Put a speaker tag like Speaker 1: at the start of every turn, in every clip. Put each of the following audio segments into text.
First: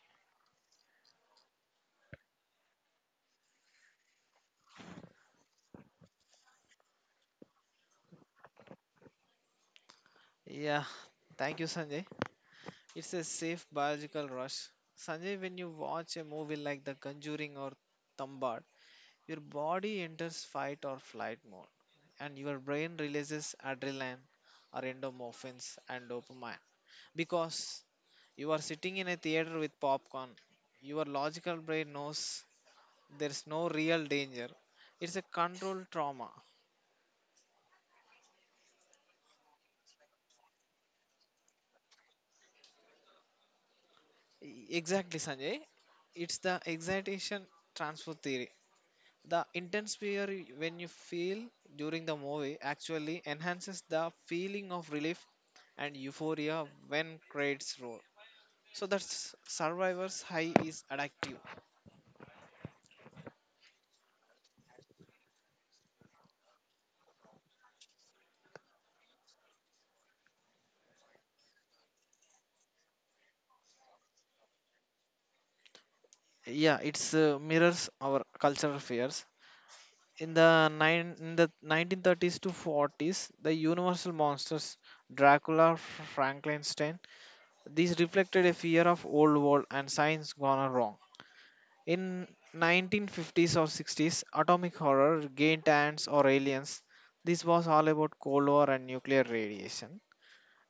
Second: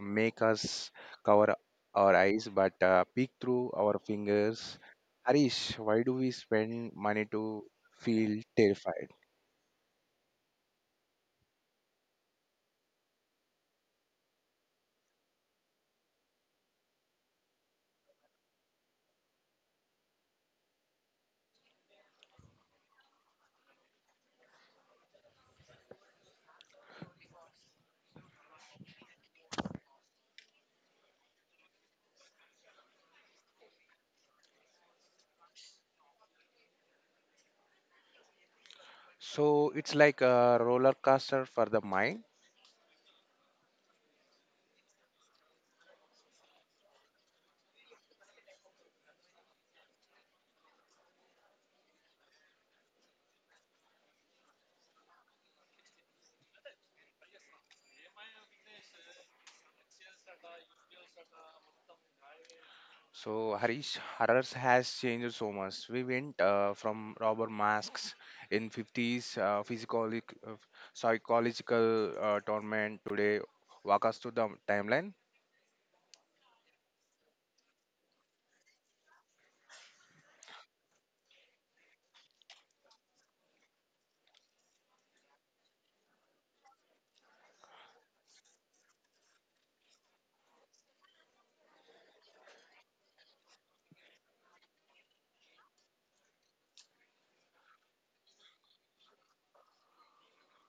Speaker 1: make us cover our eyes but peek through our fingers. Harish, why do we spend money to feel terrified?
Speaker 2: Yeah, thank you, Sanjay. It's a safe biological rush. Sanjay, when you watch a movie like The Conjuring or Thambad, your body enters fight or flight mode, and your brain releases adrenaline or endomorphins and dopamine. Because you are sitting in a theater with popcorn, your logical brain knows there's no real danger. It's a controlled trauma.
Speaker 1: So it's like a roller coaster for the mind.
Speaker 2: Exactly, Sanjay. It's the excitation transfer theory. The intense fear when you feel during the movie actually enhances the feeling of relief and euphoria when credits roll. So that's survivor's high is addictive.
Speaker 1: So Harish, horrors has changed so much. We went from rubber masks in '50s, physical, psychological torment today. Walk us through the timeline.
Speaker 2: Yeah, it's mirrors our cultural fears. In the 1930s to 40s, the universal monsters Dracula, Frankenstein, these reflected a fear of old world and science gone wrong. In 1950s or 60s, atomic horror gained ants or aliens. This was all about Cold War and nuclear radiation.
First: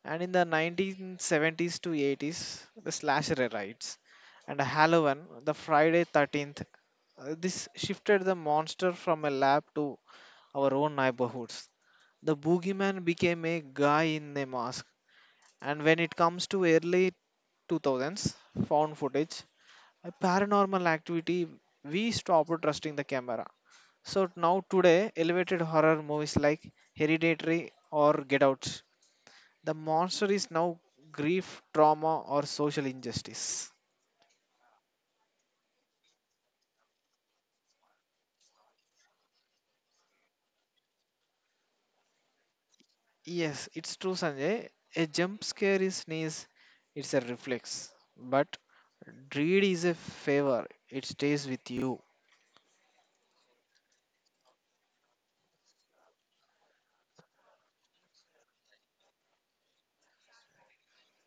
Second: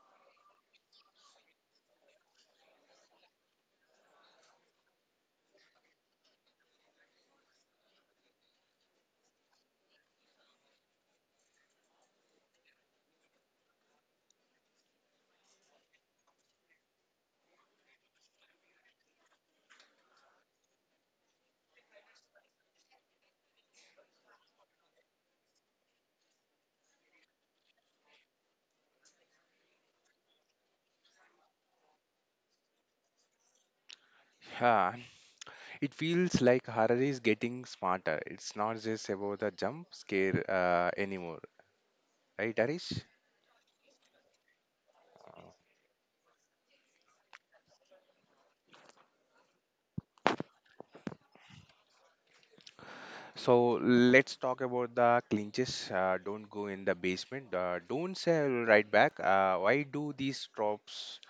Speaker 2: And in the 1970s to 80s, the slasher rights and Halloween, the Friday 13th. This shifted the monster from a lab to our own neighborhoods. The boogeyman became a guy in a mask. And when it comes to early 2000s, found footage a paranormal activity, we stopped trusting the camera. So now today, elevated horror movies like Hereditary or Get Out, the monster is now grief, trauma, or social injustice.
Speaker 1: Yeah, it feels like horror is getting smarter. It's not just about the jump scare anymore, right, Arish?
Speaker 2: Yes, it's true, Sanjay. A jump scare is sneeze, it's a reflex. But dread is a favor, it stays with you.
Speaker 1: So let's talk about the clinches. Don't go in the basement. Don't say "I will right back. Why do these tropes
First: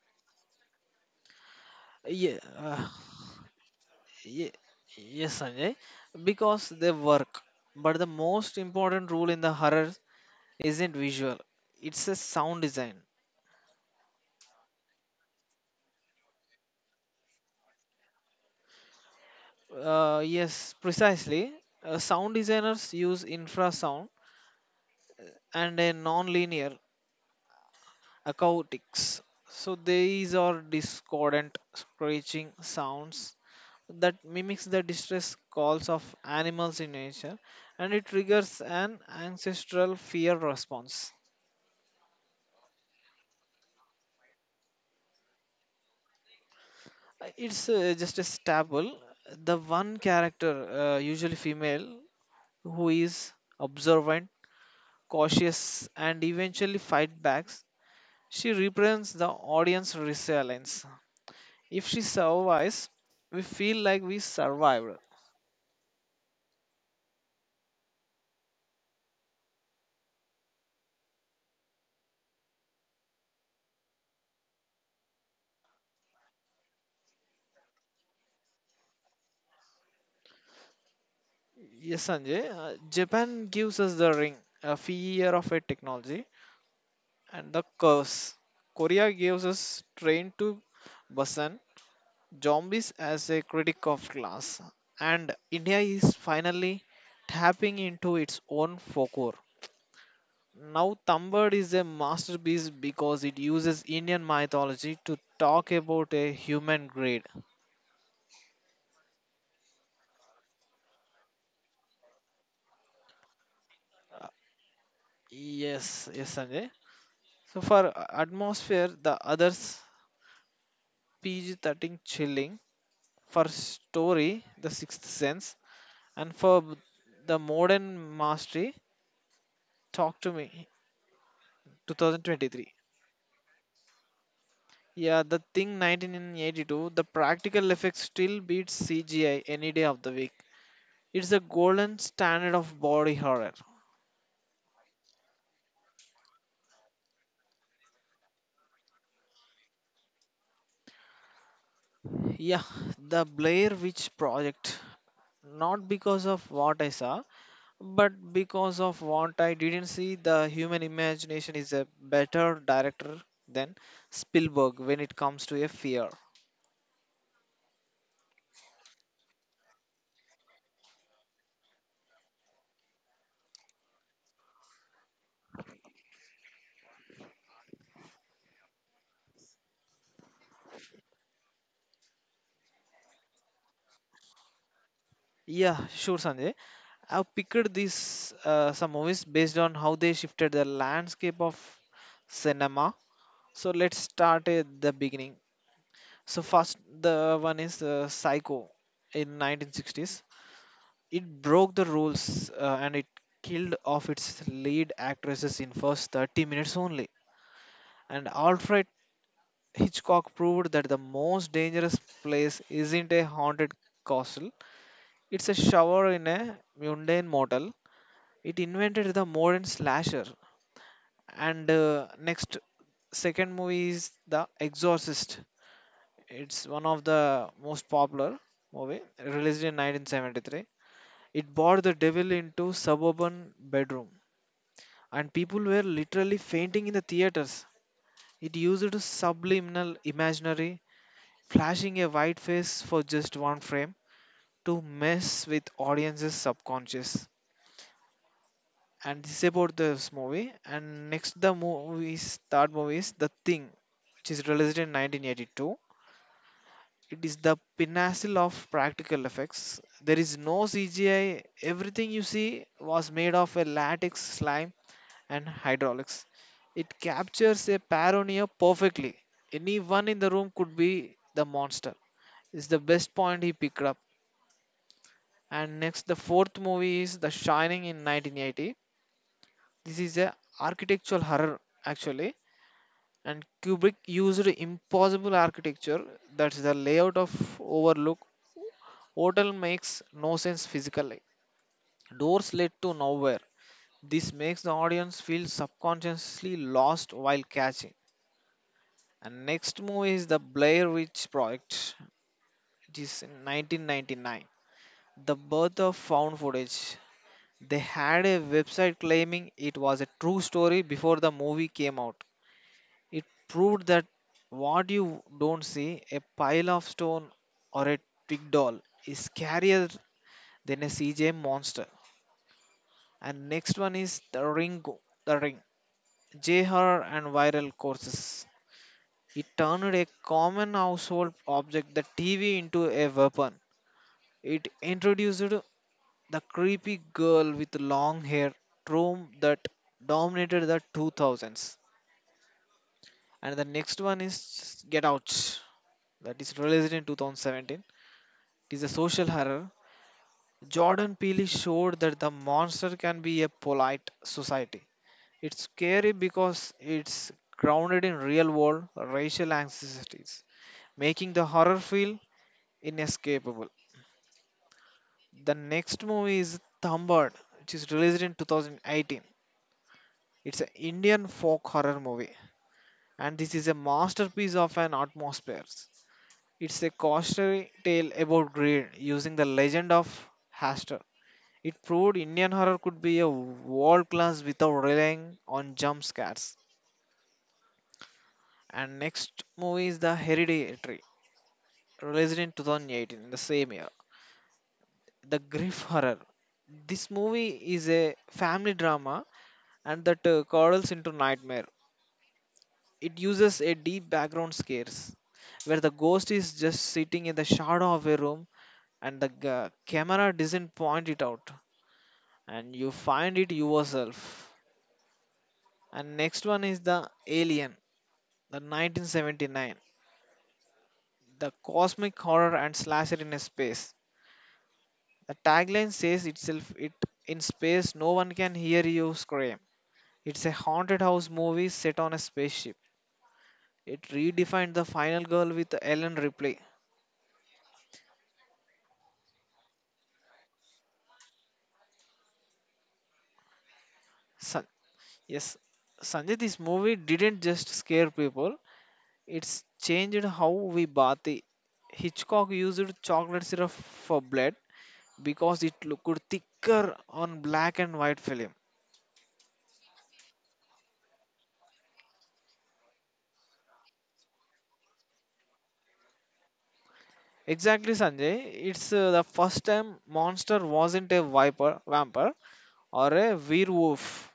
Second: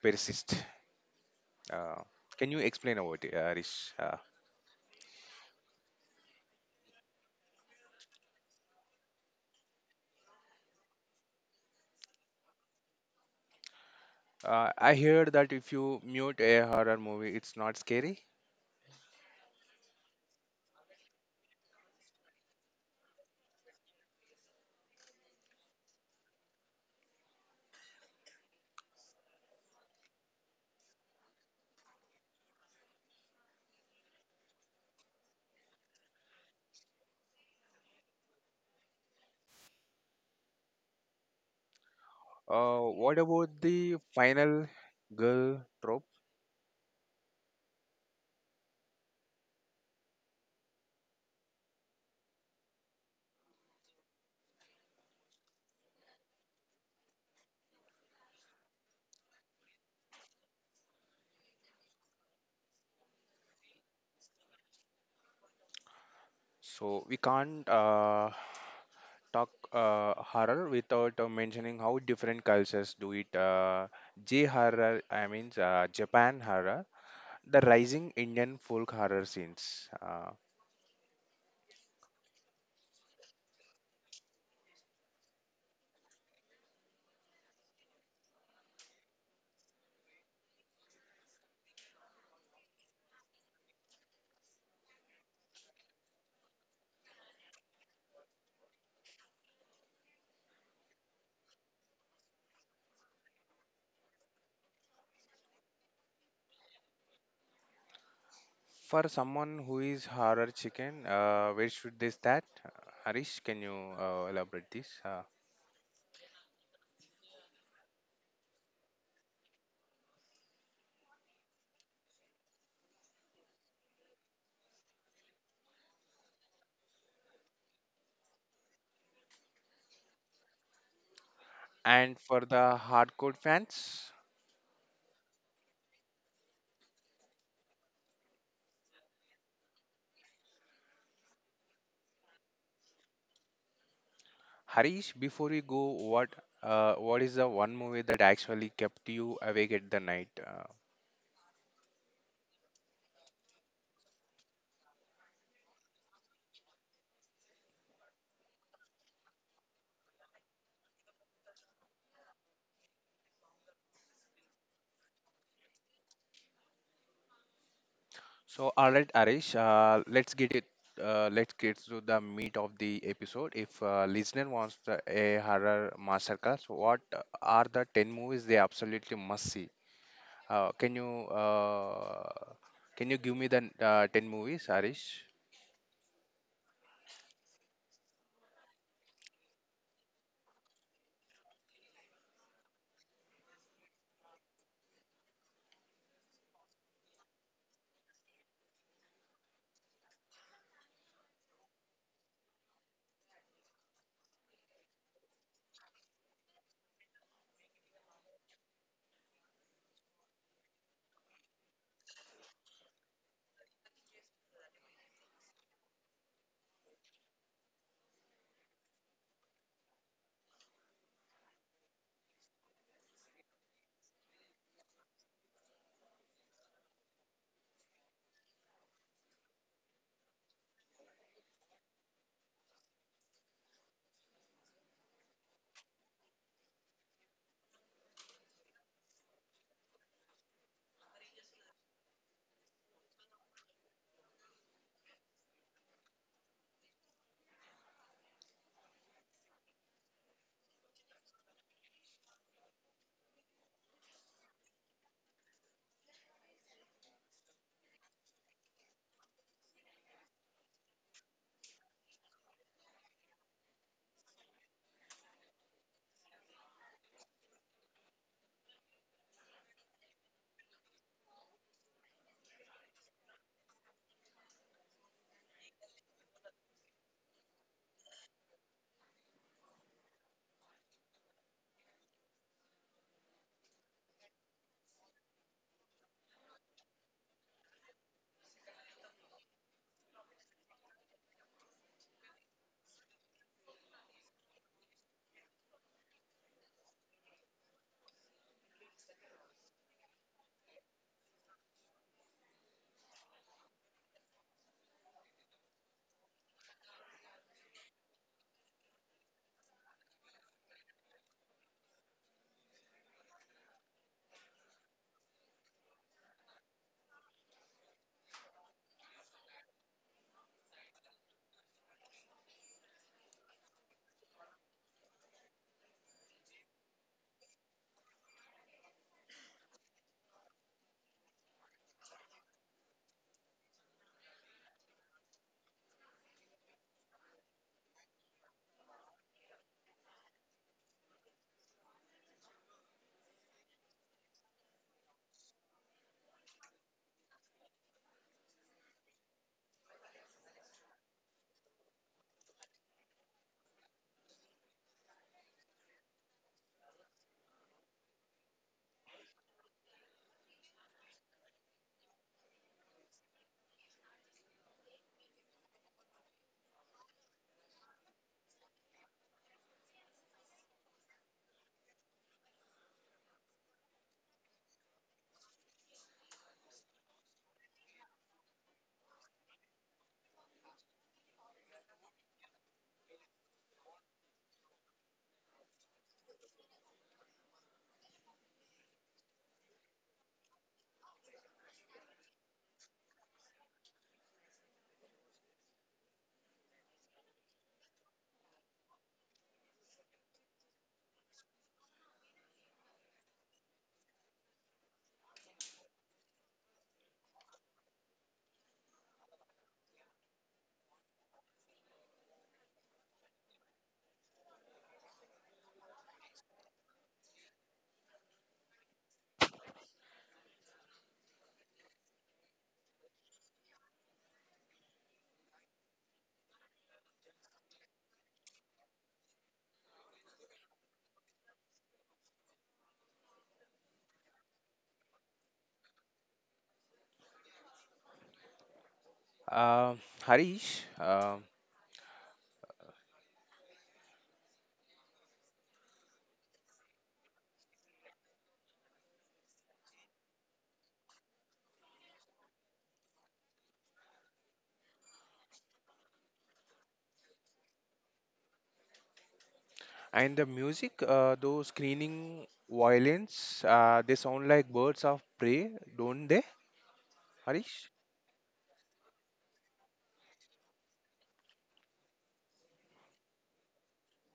Speaker 1: persist? Uh,
Speaker 2: Yeah,
Speaker 1: can you explain about it, Arish?
Speaker 2: ye- yes, Sanjay. Because they work. But the most important rule in the horror isn't visual, it's a sound design.
Speaker 1: I heard that if you mute a horror movie, it's not scary.
Speaker 2: Yes, precisely. Sound designers use infrasound and a non-linear acoustics, so these are discordant screeching sounds that mimics the distress calls of animals in nature, and it triggers an ancestral fear response.
Speaker 1: What about the final girl trope?
Speaker 2: It's just a staple, the one character, usually female, who is observant, cautious, and eventually fight back. She represents the audience resilience. If she survives, we feel like we survived.
Speaker 1: So we can't talk horror without mentioning how different cultures do it. J horror, I mean, Japan horror, the rising Indian folk horror scenes.
Speaker 2: Yes, Sanjay, Japan gives us The Ring, a fear of a technology, and the curse. Korea gives us Train to Busan, zombies as a critic of class, and India is finally tapping into its own folklore. Now, Tambad is a masterpiece because it uses Indian mythology to talk about a human grade.
Speaker 1: For someone who is horror chicken, where should they start? Harish, can you elaborate this?
Speaker 2: Yes, yes, Sanjay. So, for atmosphere, The Others, PG-13 chilling; for story, The Sixth Sense; and the modern mastery, Talk to Me
Speaker 1: And for
Speaker 2: 2023.
Speaker 1: the hardcore fans,
Speaker 2: Yeah, The Thing 1982, the practical effects still beats CGI any day of the week. It's a golden standard of body horror.
Speaker 1: Harish, before we go, what is the one movie that actually kept you awake at the night?
Speaker 2: Yeah, The Blair Witch Project. Not because of what I saw, but because of what I didn't see. The human imagination is a better director than Spielberg when it comes to a fear.
Speaker 1: So, all right, Arish, let's get it. Let's get to the meat of the episode. If listener wants a horror masterclass, what are the ten movies they absolutely must see? Can you can you give me the ten movies, Arish?
Speaker 2: Yeah, sure, Sanjay. I've picked these some movies based on how they shifted the landscape of cinema. So let's start at the beginning. So first, the one is Psycho in 1960s. It broke the rules and it killed off its lead actresses in first 30 minutes only. And Alfred Hitchcock proved that the most dangerous place isn't a haunted castle, it's a shower in a mundane motel. It invented the modern slasher. And next, second movie is The Exorcist. It's one of the most popular movie, released in 1973. It brought the devil into suburban bedroom, and people were literally fainting in the theaters. It used a subliminal imaginary, flashing a white face for just one frame to mess with audiences subconscious. And this is about this movie. And next the movie is third movie is The Thing, which is released in 1982. It is the pinnacle of practical effects. There is no CGI. Everything you see was made of a latex slime and hydraulics. It captures a paranoia perfectly. Anyone in the room could be the monster. Is the best point he picked up. And next, the fourth movie is The Shining in 1980. This is a architectural horror actually, and Kubrick used impossible architecture. That's the layout of Overlook Hotel makes no sense physically. Doors lead to nowhere. This makes the audience feel subconsciously lost while catching. And next movie is The Blair Witch Project. It is in 1999. The birth of found footage. They had a website claiming it was a true story before the movie came out. It proved that what you don't see, a pile of stone or a twig doll, is scarier than a CJ monster. And next one is The Ring, the ring, JHR and viral courses. It turned a common household object, the TV, into a weapon. It introduced the creepy girl with long hair trope that dominated the 2000s. And the next one is Get Out, that is released in 2017. It is a social horror. Jordan Peele showed that the monster can be a polite society. It's scary because it's grounded in real world racial anxieties, making the horror feel inescapable. The next movie is Thambad, which is released in 2018. It's an Indian folk horror movie, and this is a masterpiece of an atmosphere. It's a cautionary tale about greed using the legend of Haster. It proved Indian horror could be a world class without relying on jump scares. And next movie is The Hereditary, released in 2018, the same year. The Griff Horror. This movie is a family drama and that curdles into nightmare. It uses a deep background scares where the ghost is just sitting in the shadow of a room, and the camera doesn't point it out, and you find it yourself. And next one is the Alien, the 1979, the cosmic horror and slasher in a space. The tagline says itself, it in space no one can hear you scream. It's a haunted house movie set on a spaceship. It redefined the final girl with Ellen Ripley.
Speaker 1: Uh, Harish,
Speaker 2: Yes, Sanjay, this movie didn't just scare people, it's changed how we bathe. Hitchcock used chocolate syrup for blood because it looked thicker on black and white film.
Speaker 1: and the music, those screening violins, they sound like birds of prey, don't they, Harish?
Speaker 2: Exactly, Sanjay. It's the first time monster wasn't a viper, vampire or a werewolf,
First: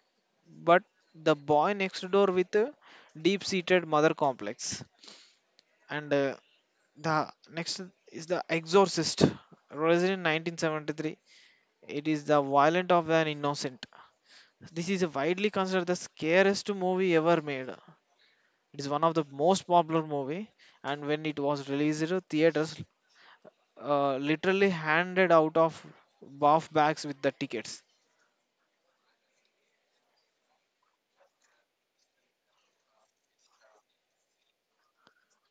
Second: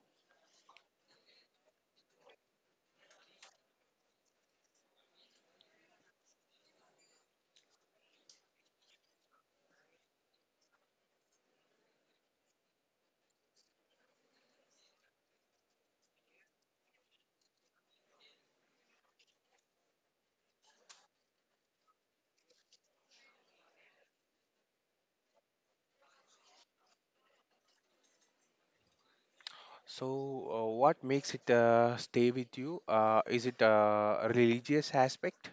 Speaker 2: but the boy next door with a deep-seated mother complex. And the next is The Exorcist, released in 1973. It is the violent of an innocent. This is widely considered the scariest movie ever made. It is one of the most popular movie, and when it was released theaters literally handed out of buff bags with the tickets.
Speaker 1: So, what makes it stay with you? Is it a religious aspect?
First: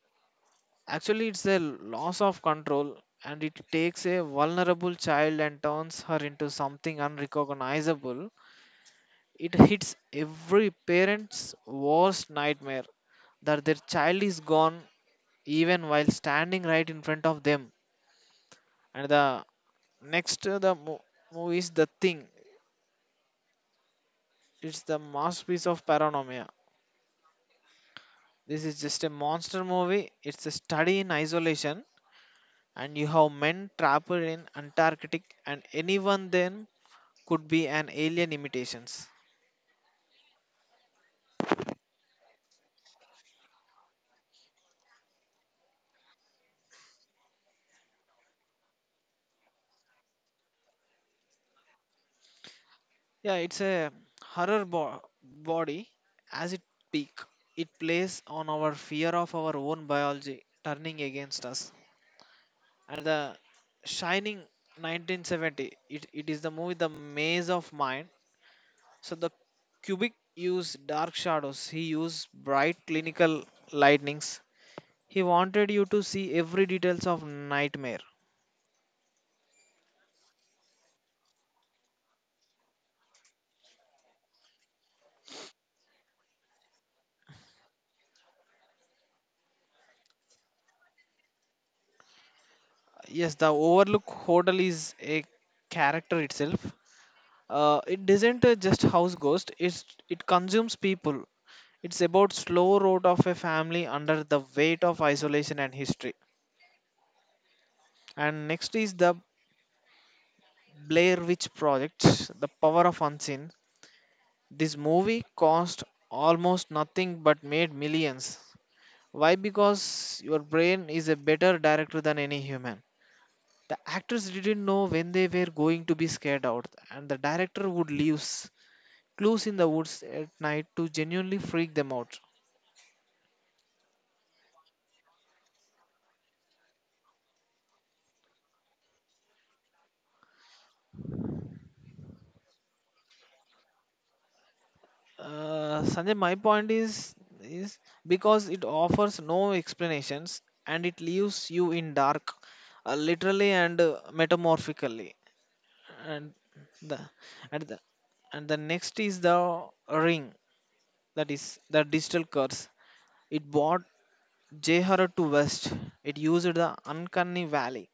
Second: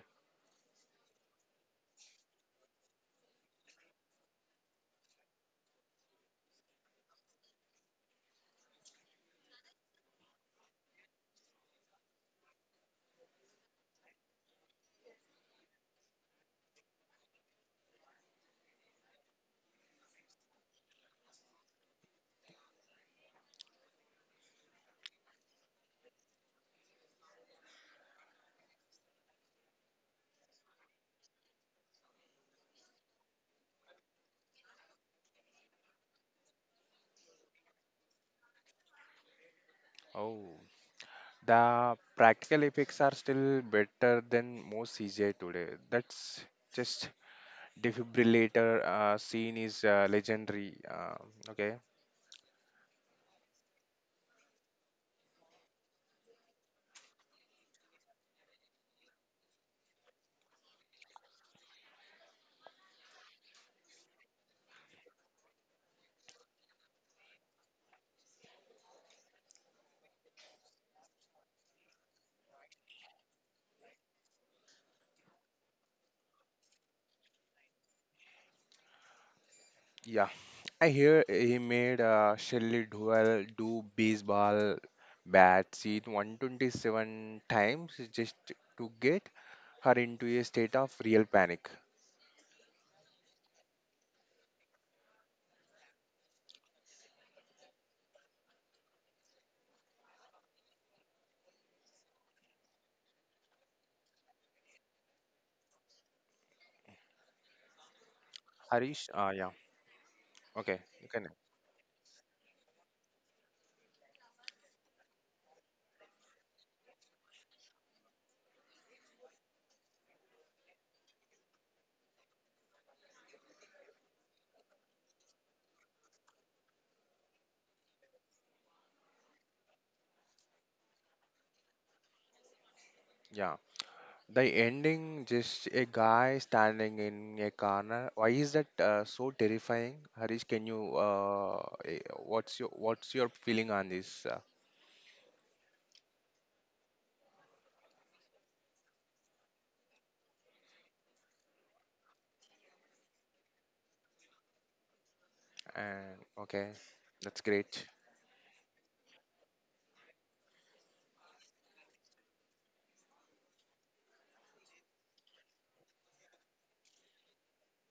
Speaker 2: Actually it's a loss of control, and it takes a vulnerable child and turns her into something unrecognizable. It hits every parent's worst nightmare that their child is gone even while standing right in front of them. And the next movie is The Thing. It's the masterpiece of paranormia. This is just a monster movie. It's a study in isolation, and you have men trapped in Antarctic, and anyone then could be an alien imitations.
Speaker 1: Oh, the practical effects are still better than most CGI today. That's just defibrillator scene is legendary. Okay,
Speaker 2: Yeah, it's a horror body as it peak. It plays on our fear of our own biology turning against us. And the Shining 1970, it is the movie The Maze of Mind. So the Kubrick used dark shadows. He used bright clinical lightnings. He wanted you to see every details of nightmare.
Speaker 1: yeah. I hear he made Shelley Duval do baseball bat scene 127 times just to get her into a state of real panic.
Speaker 2: Yes, the Overlook Hotel is a character itself. It isn't just house ghost. It consumes people. It's about slow road of a family under the weight of isolation and history. And next is
Speaker 1: Harish,
Speaker 2: The
Speaker 1: yeah. Okay, you
Speaker 2: Blair
Speaker 1: can.
Speaker 2: Witch Project, the power of unseen. This movie cost almost nothing but made millions. Why? Because your brain is a better director than any human. The actors didn't know when they were going to be scared out, and the director would leave clues in the woods at night to genuinely freak them out.
Speaker 1: Yeah, the ending, just a guy standing in a corner. Why is that so terrifying? Harish, can you what's your feeling on this?
Speaker 2: Sanjay, my point is is because it offers no explanations and it leaves you in dark, literally and metamorphically.
Speaker 1: And
Speaker 2: And
Speaker 1: okay,
Speaker 2: the
Speaker 1: that's
Speaker 2: and the
Speaker 1: great.
Speaker 2: and the next is The Ring, that is the digital curse. It brought Jehara to West. It used the uncanny valley.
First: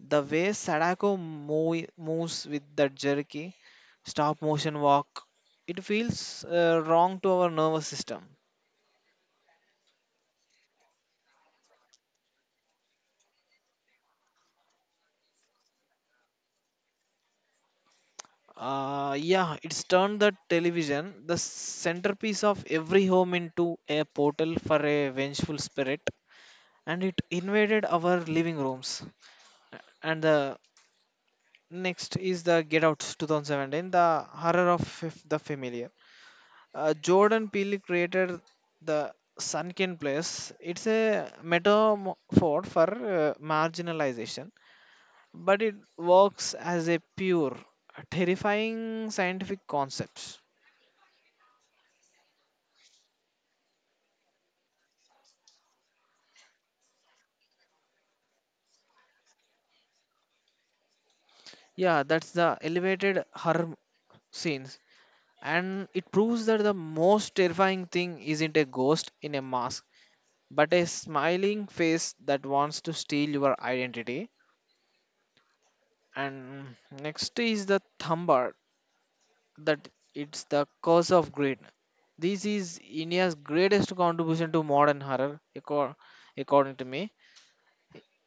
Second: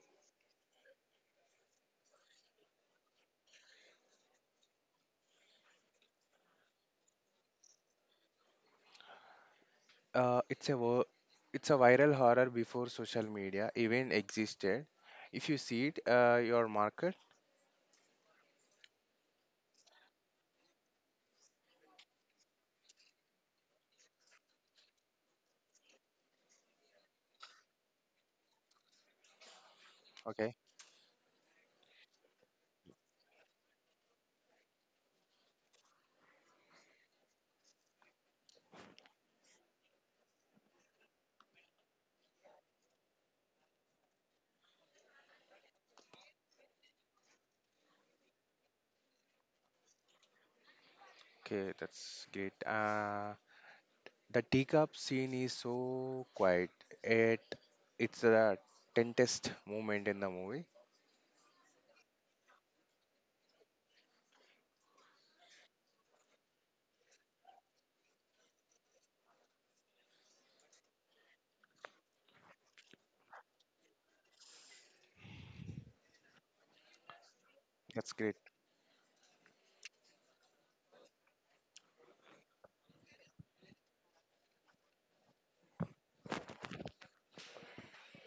Speaker 2: The way Sadako moves with that jerky, stop motion walk, it feels wrong to our nervous system.
Speaker 1: Uh, it's a wo- it's a viral horror before social media even existed. If you see it, your market.
Speaker 2: Yeah, it's turned the television, the centerpiece of every home, into a portal for a vengeful spirit, and it invaded our living rooms. And
Speaker 1: Okay,
Speaker 2: the next is the Get Out 2017, the horror of the familiar. Jordan Peele created the sunken place. It's a metaphor for marginalization, but it works as a pure, terrifying scientific concept.
Speaker 1: okay, that's great. The teacup scene is so quiet. It it's the tensest moment in the movie.
Speaker 2: Yeah, that's the elevated horror scenes, and it proves that the most terrifying thing isn't a ghost in a mask, but a smiling face that wants to steal your identity. And next is the
Speaker 1: That's great.
Speaker 2: Thumbar, that it's the curse of greed. This is India's greatest contribution to modern horror, according to me.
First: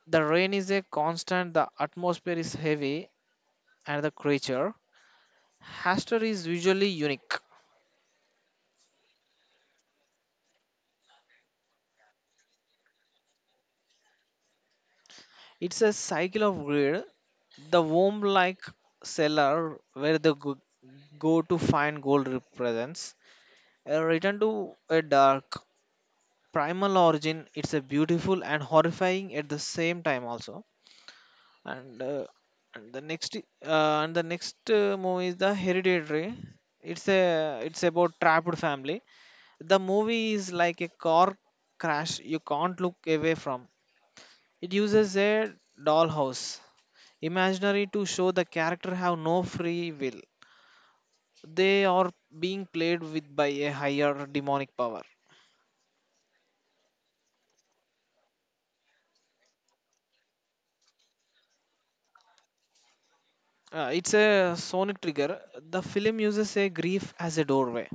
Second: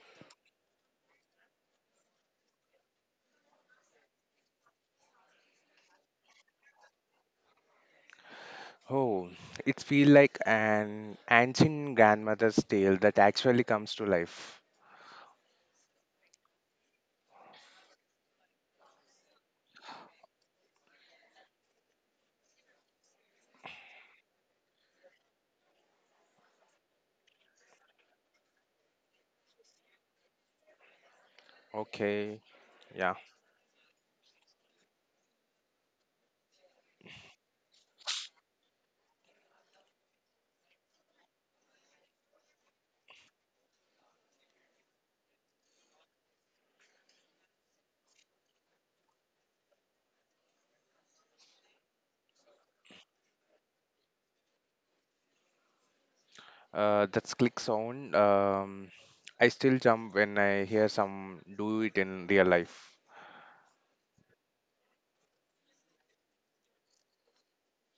Speaker 2: The rain is a constant, the atmosphere is heavy, and the creature, Haster, is visually unique.
Speaker 1: Oh, it feels like an ancient grandmother's tale that actually comes to life.
Speaker 2: It's a cycle of greed, the womb like cellar where the go to find gold represents a return to a dark, primal origin. It's a beautiful and horrifying at the same time, also and uh,
Speaker 1: Okay, yeah.
Speaker 2: and the next movie is the hereditary. It's about trapped family. The movie is like a car crash you can't look away from. It uses a dollhouse imaginary to show the character have no free will. They are being played with by a higher demonic power.
Speaker 1: That's click sound. I still jump when I hear some do it in real life.
Speaker 2: It's a sonic trigger. The film uses a grief as a doorway.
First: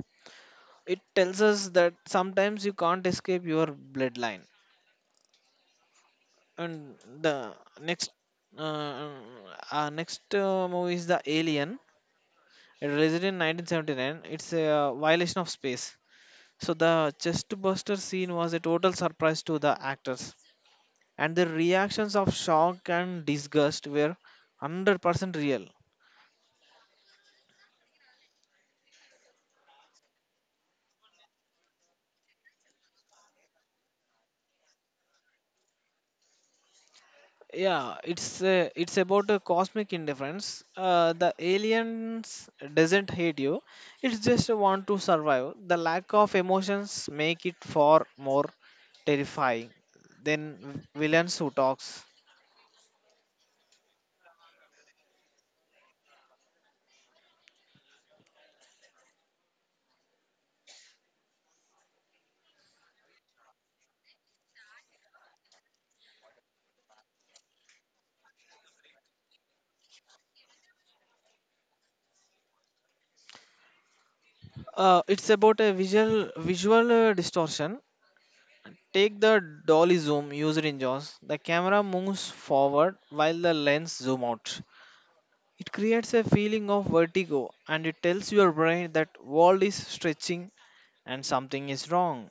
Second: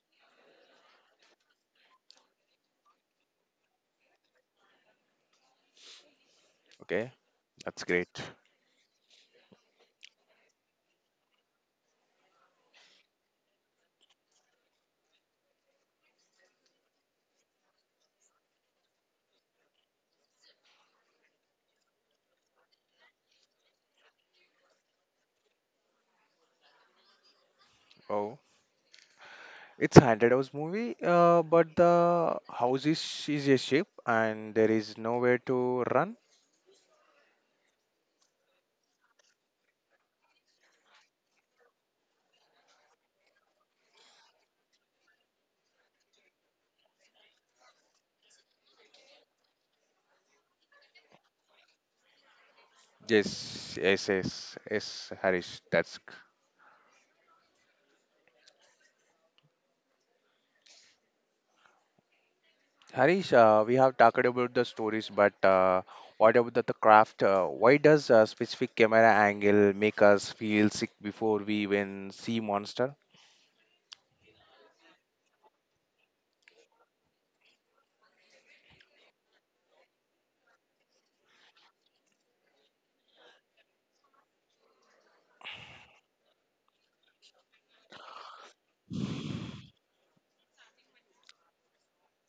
Speaker 2: It tells us that sometimes you can't escape your bloodline. And
Speaker 1: Okay,
Speaker 2: the
Speaker 1: that's
Speaker 2: next
Speaker 1: great.
Speaker 2: uh, next movie is the alien. It released in 1979. It's a violation of space. So the chest buster scene was a total surprise to the actors, and the reactions of shock and disgust were 100% real.
Speaker 1: Oh, it's haunted house movie. But the house is a ship and there is nowhere to run.
Speaker 2: It's about a cosmic indifference. The aliens doesn't hate you, it's just want to survive. The lack of emotions make it far more terrifying than villains who talks.
Speaker 1: Yes, yes, yes, yes, Harish, Harish. We have talked about the stories, but what about the craft? Why does a specific camera angle make us feel sick before we even see monster?
Speaker 2: It's about a visual distortion. Take the dolly zoom used in jaws. The camera moves forward while the lens zoom out. It creates a feeling of vertigo and it tells your brain that world is stretching and something is wrong.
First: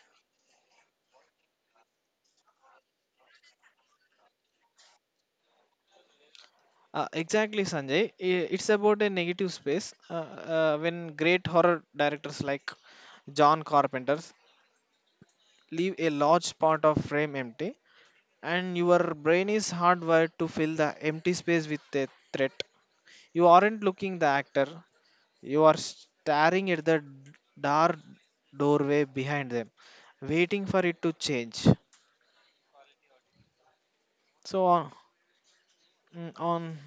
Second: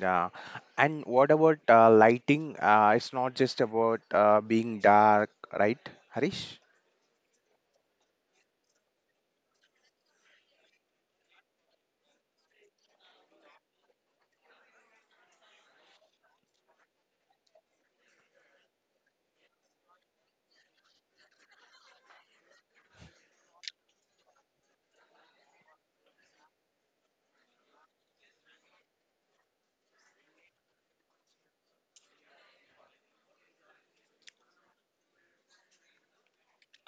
Speaker 1: Yeah, and what about lighting? It's not just about being dark, right, Harish?
Speaker 2: Exactly, Sanjay. It's about a negative space. When great horror directors like John Carpenter leave a large part of frame empty, and your brain is hardwired to fill the empty space with a threat. You aren't looking the actor; you are staring at the dark doorway behind them, waiting for it to change. So on, mm, on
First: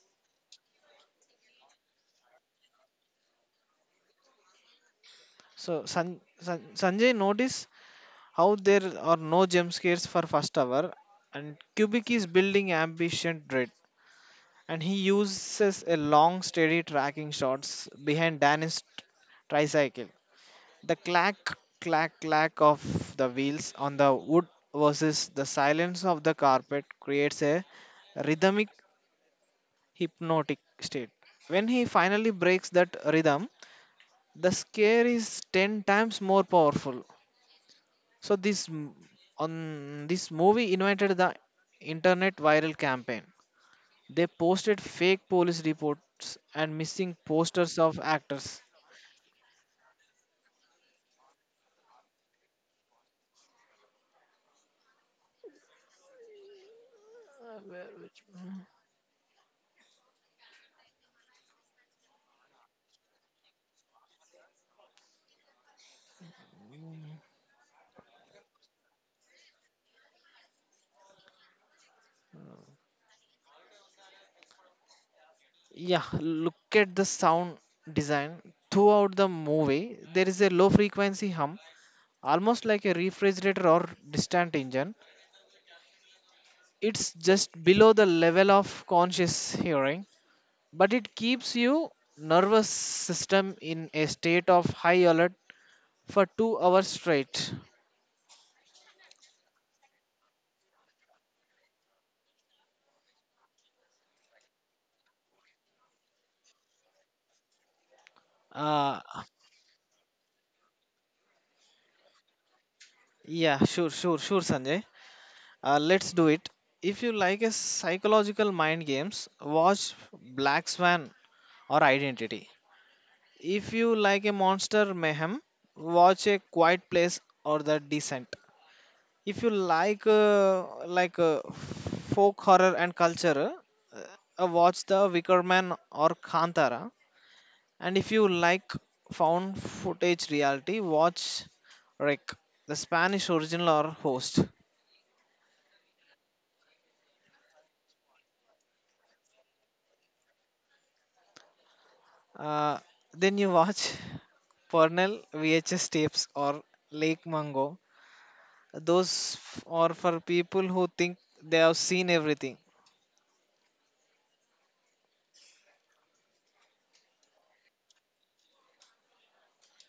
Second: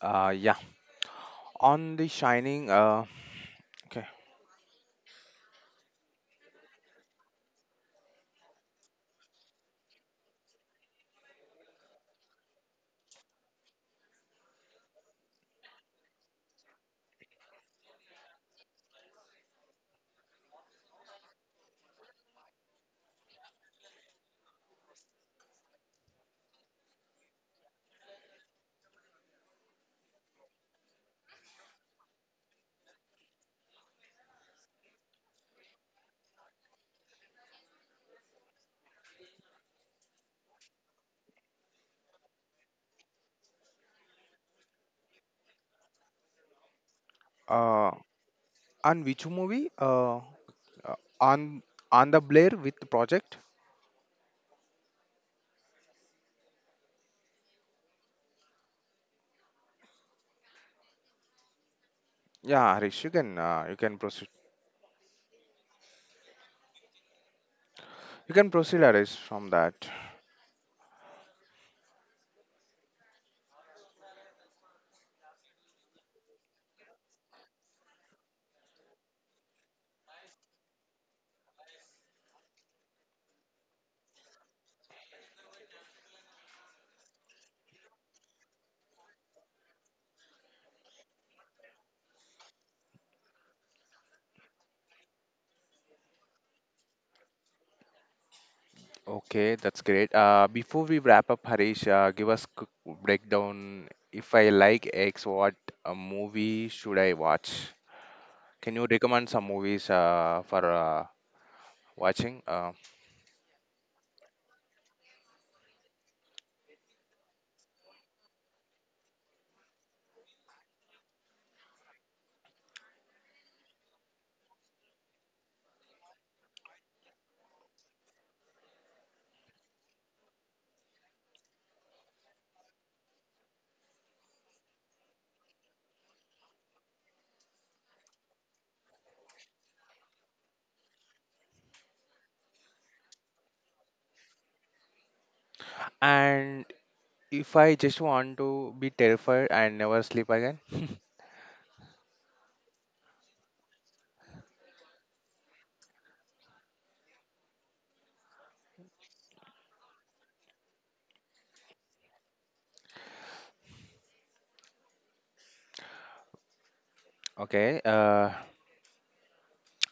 Speaker 1: Yeah. On the Shining, okay,
Speaker 2: So Sanjay, notice how there are no jump scares for first hour, and Kubik is building ambient dread, and he uses a long, steady tracking shots behind Dan's tricycle. The clack, clack, clack of the wheels on the wood versus the silence of the carpet creates a rhythmic hypnotic state. When he finally breaks that rhythm, the scare is 10 times more powerful. So this m- on this movie invited the internet viral campaign. They posted fake police reports and missing posters
Speaker 1: uh,
Speaker 2: of actors.
Speaker 1: on which movie? On the Blair with project? Yeah, Harish, you can proceed. You can proceed, Harish, from that.
Speaker 2: Yeah, look at the sound design. Throughout the movie, there is a low frequency hum, almost like a refrigerator or distant engine. It's just below the level of conscious hearing, but it keeps you nervous system in a state of high alert for 2 hours straight.
Speaker 1: Okay, that's great. Before we wrap up, Harish, give us quick breakdown. If I like X, what movie should I watch? Can you
Speaker 2: Uh,
Speaker 1: recommend some movies for watching?
Speaker 2: yeah, sure, sure, sure, Sanjay. Let's do it. If you like a psychological mind games, watch Black Swan or Identity. If you like a monster mayhem, watch a quiet place or the descent. If you like folk horror and culture, uh, watch the Wicker Man or Kantara. And if you like found footage reality, watch Rick, the Spanish original or host.
Speaker 1: And if I just want to be terrified and never sleep again,
Speaker 2: Uh, then you watch Pernell VHS tapes or Lake Mango. Are for people who think they have seen everything.
Speaker 1: okay.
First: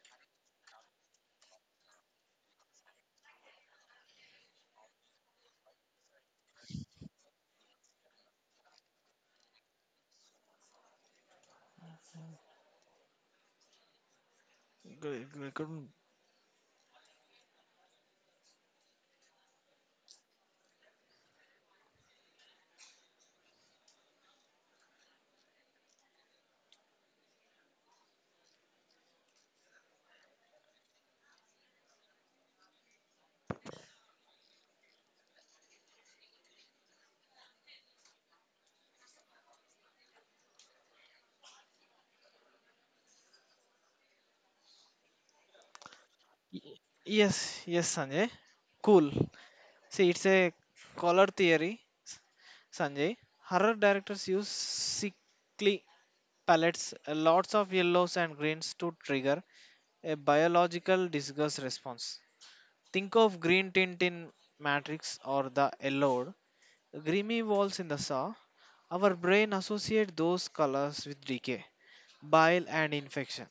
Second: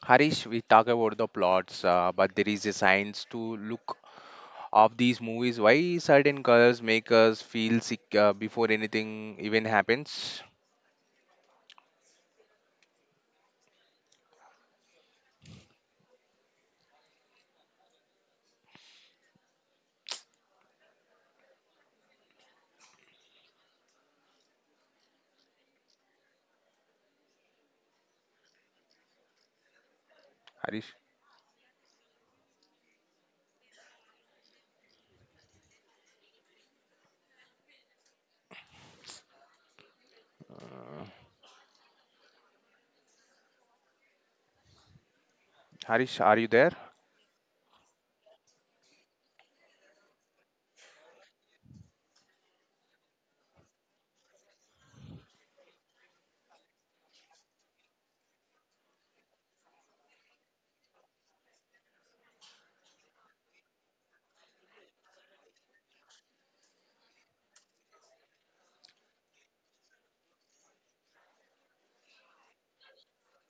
Speaker 1: Harish, we talk about the plots, but there is a science to look of these movies, why certain colors make us feel sick before anything even happens.
Speaker 2: Good, good, good.
Speaker 1: Harish, Harish, are you there?
Speaker 2: Y- Yes, yes, Sanjay. Cool. See, it's a color theory, Sanjay. Horror directors use sickly palettes, lots of yellows and greens to trigger a biological disgust response. Think of green tint in Matrix or the yellowed, grimy walls in the Saw. Our brain associate those colors with decay, bile, and infection.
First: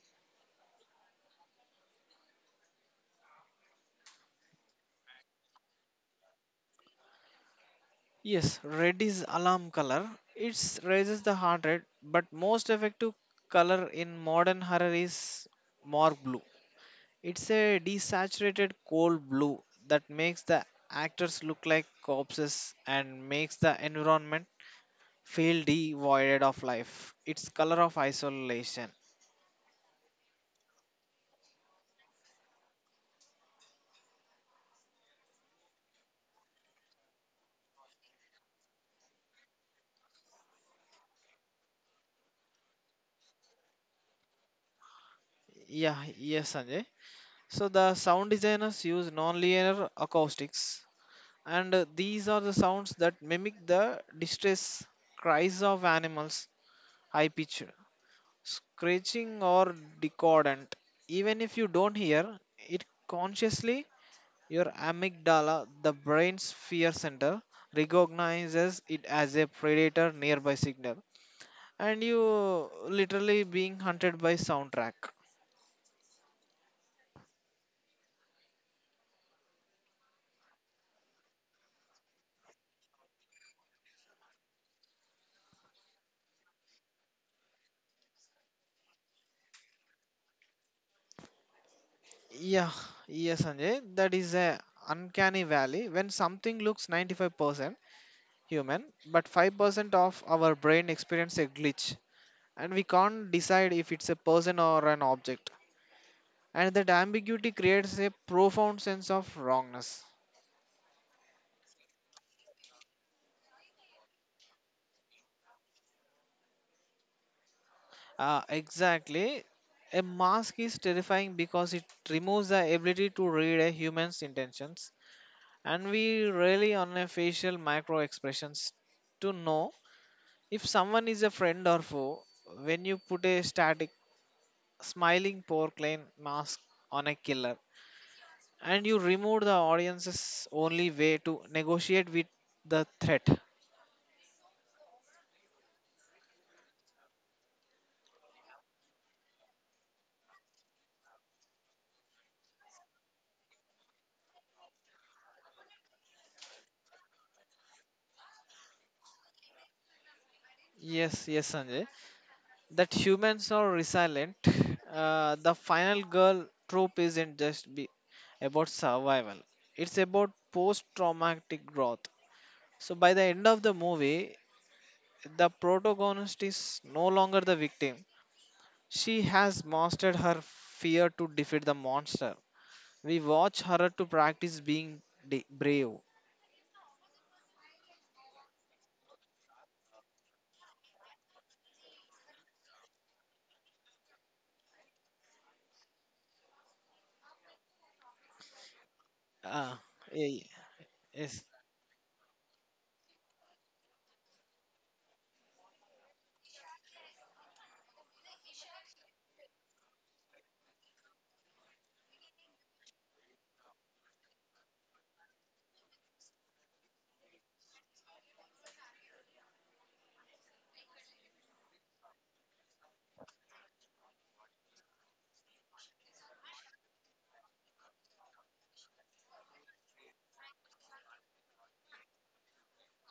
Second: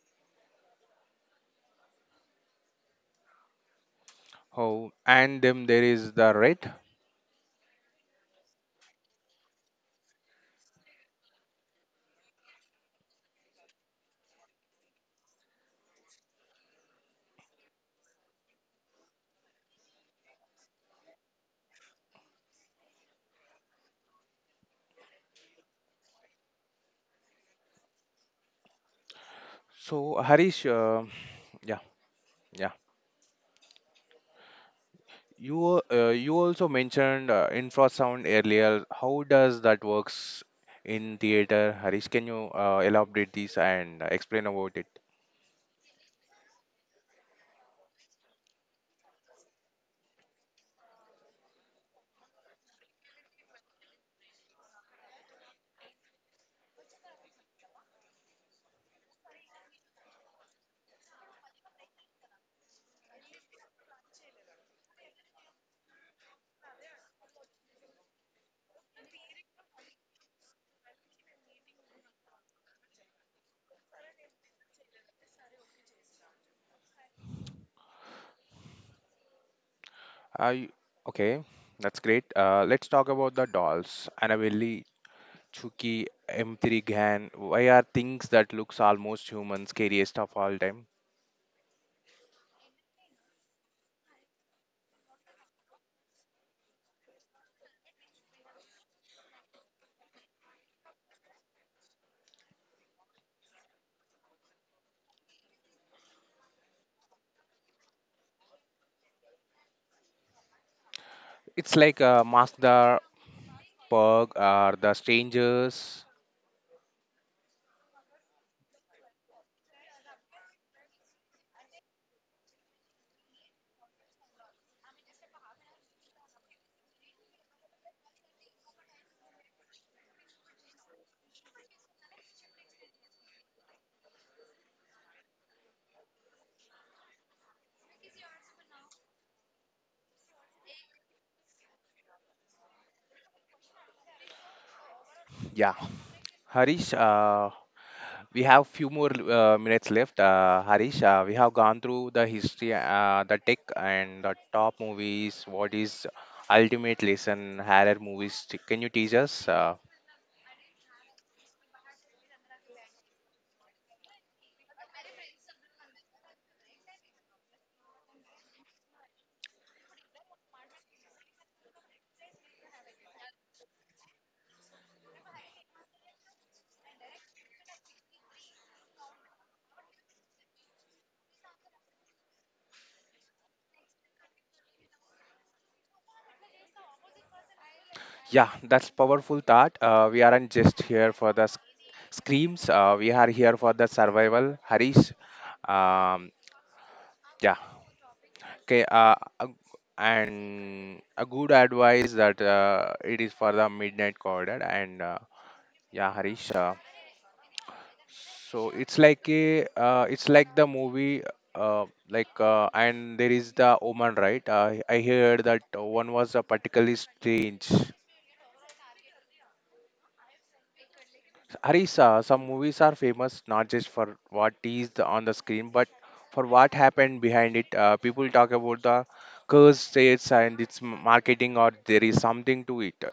Speaker 1: Oh, and then there is the red.
Speaker 2: Yes, red is alarm color. It raises the heart rate, but most effective color in modern horror is morgue blue. It's a desaturated cold blue that makes the actors look like corpses and makes the environment feel devoid of life. It's color of isolation.
Speaker 1: So Harish, yeah, yeah. You you also mentioned infrasound earlier. How does that works in theater? Harish, can you elaborate this and explain about it?
Speaker 2: Yeah, yes, Sanjay. So the sound designers use non-linear acoustics, and these are the sounds that mimic the distress cries of animals, high pitched screeching or discordant. Even if you don't hear it consciously, your amygdala, the brain's fear center, recognizes it as a predator nearby signal, and you literally being hunted by soundtrack.
Speaker 1: I okay, that's great. Let's talk about the dolls. Annabelle Chucky, M3 Gan. Why are things that looks almost human scariest of all time?
Speaker 2: Yeah, yes, Sanjay, that is a uncanny valley. When something looks 95% human, but 5% of our brain experience a glitch, and we can't decide if it's a person or an object. And that ambiguity creates a profound sense of wrongness.
Speaker 1: It's like Mask the Pug or The Strangers.
Speaker 2: Exactly. A mask is terrifying because it removes the ability to read a human's intentions, and we rely on a facial micro expressions to know if someone is a friend or foe. When you put a static smiling porcelain mask on a killer, and you remove the audience's only way to negotiate with the threat.
Speaker 1: Yeah. Harish, we have few more minutes left. Harish, we have gone through the history, the tech, and the top movies. What is ultimate lesson horror movies? Can you teach us?
Speaker 2: Yes, yes, Sanjay. That humans are resilient. The final girl trope isn't just be about survival. It's about post-traumatic growth. So by the end of the movie, the protagonist is no longer the victim. She has mastered her fear to defeat the monster. We watch her to practice being brave.
Speaker 1: Yeah, that's powerful thought. We aren't just here for the screams. We are here for the survival. Harish. Um, yeah. Okay.
Speaker 2: Ah, yeah, yeah.
Speaker 1: And a
Speaker 2: Yes.
Speaker 1: good advice that it is for the midnight corridor. And yeah, Harish. So it's like a. It's like the movie. And there is the Oman, right? I heard that one was a particularly strange. Harisa, some movies are famous not just for what is on the screen, but for what happened behind it. People talk about the curse states and its marketing, or there is something to it.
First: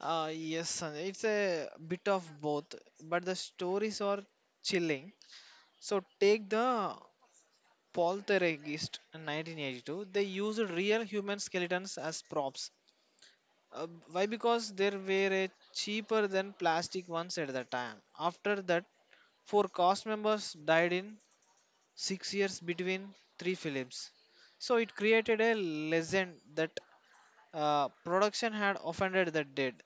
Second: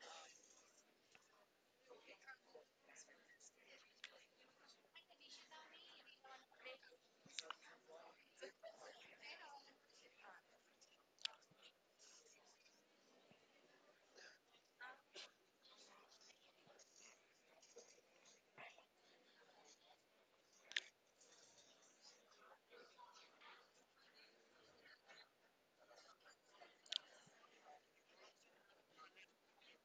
Speaker 2: Yes, son. It's a bit of both, but the stories are chilling. So take the poltergeist in 1982. They used real human skeletons as props. Why? Because they were cheaper than plastic ones at the time. After that, four cast members died in 6 years between three films. So it created a legend that production had offended the dead.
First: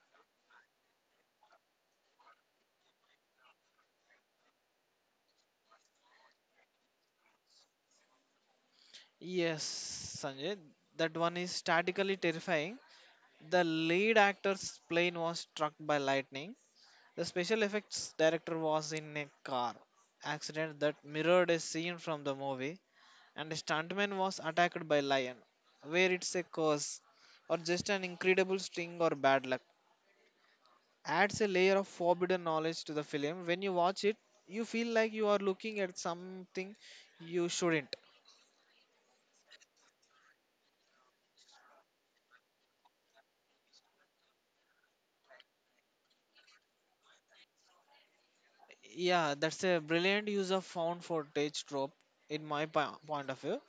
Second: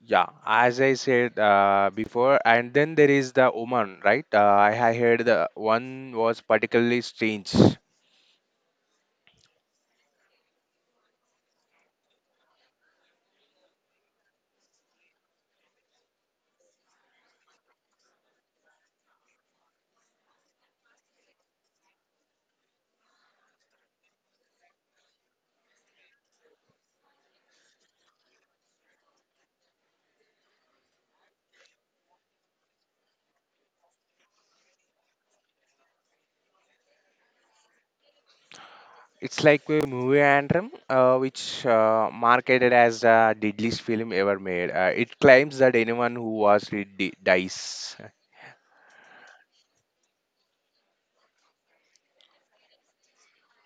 Speaker 1: Yeah, as I said before, and then there is the Oman, right? I heard the one was particularly strange.
Speaker 2: Yes, Sanjay, that one is statically terrifying. The lead actor's plane was struck by lightning. The special effects director was in a car accident that mirrored a scene from the movie, and a stuntman was attacked by lion. Where it's a curse or just an incredible sting or bad luck adds a layer of forbidden knowledge to the film. When you watch it, you feel like you are looking at something you shouldn't.
Speaker 1: It's like a movie anthem, which marketed as the deadliest film ever made. It claims that anyone who was it dies.
Speaker 2: Yeah, that's a brilliant use of found footage trope in my point of view,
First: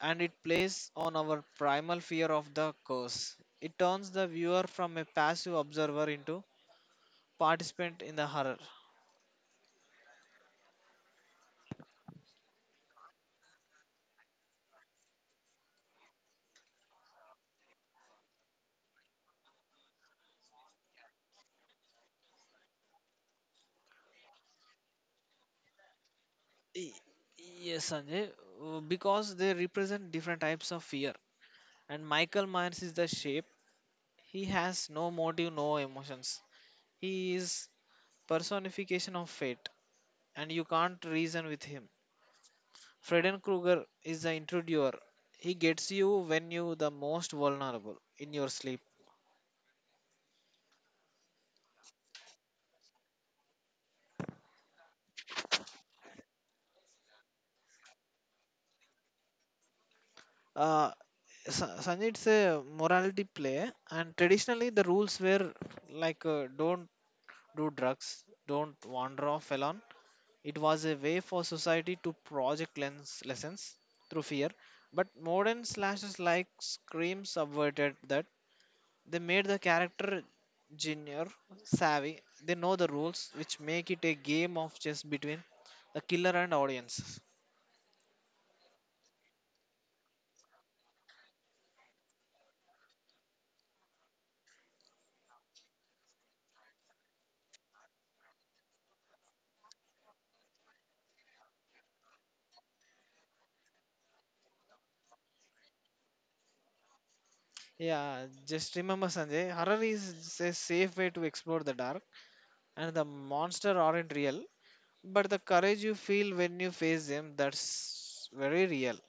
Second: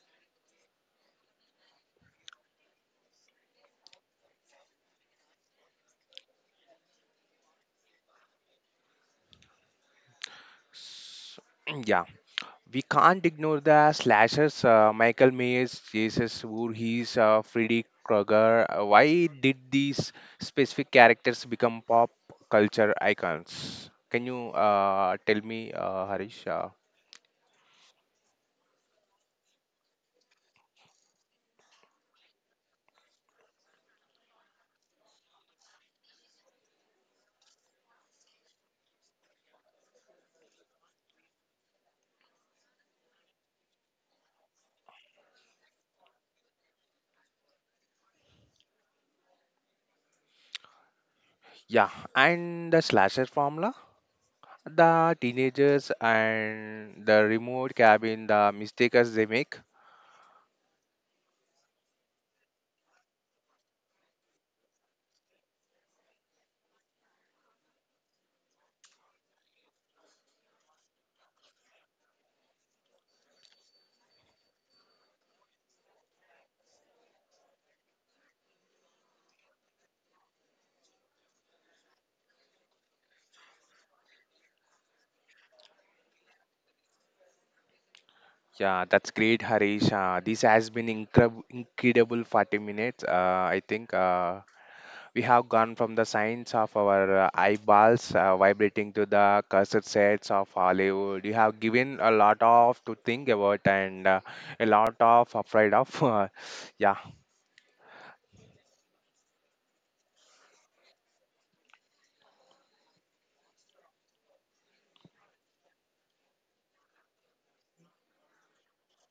Speaker 2: and it plays on our primal fear of the curse. It turns the viewer from a passive observer into participant in the horror.
Speaker 1: S- Yeah, we can't ignore the slashers. Michael Myers, Jesus Voorhees, Freddy Krueger. Why did these specific characters become pop culture icons? Can you tell me, Harish?
Speaker 2: Y- Yes, Sanjay, because they represent different types of fear, and Michael Myers is the shape. He has no motive, no emotions. He is personification of fate, and you can't reason with him. Fredden Krueger is the intruder. He gets you when you the most vulnerable in your sleep.
Speaker 1: Yeah, and the slasher formula, the teenagers and the remote cabin, the mistakes they make.
Speaker 2: Uh, Sanjay, it's a morality play, and traditionally the rules were like don't do drugs, don't wander off alone. It was a way for society to project lens lessons through fear. But modern slashes like Scream subverted that. They made the character junior savvy. They know the rules, which make it a game of chess between the killer and audiences.
Speaker 1: Yeah, that's great, Harish. This has been increb incredible 40 minutes. I think. We have gone from the science of our eyeballs vibrating to the cursed sets of Hollywood. You have given a lot of to think about and a lot of afraid of. Yeah,
Speaker 2: Yeah, just remember, Sanjay, horror is a safe way to explore the dark, and the monster aren't real, but the courage you feel when you face them, that's very real.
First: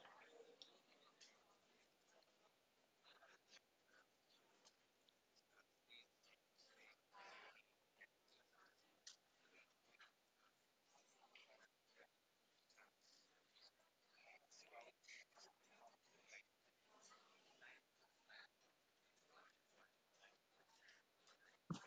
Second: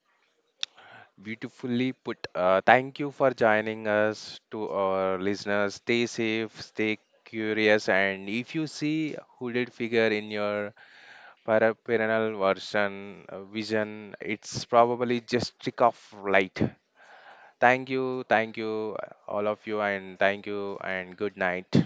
Speaker 1: beautifully put. Thank you for joining us to our listeners. Stay safe, stay curious, and if you see hooded figure in your paraphernalia version vision, it's probably just trick of light. Thank you, all of you, and thank you, and good night.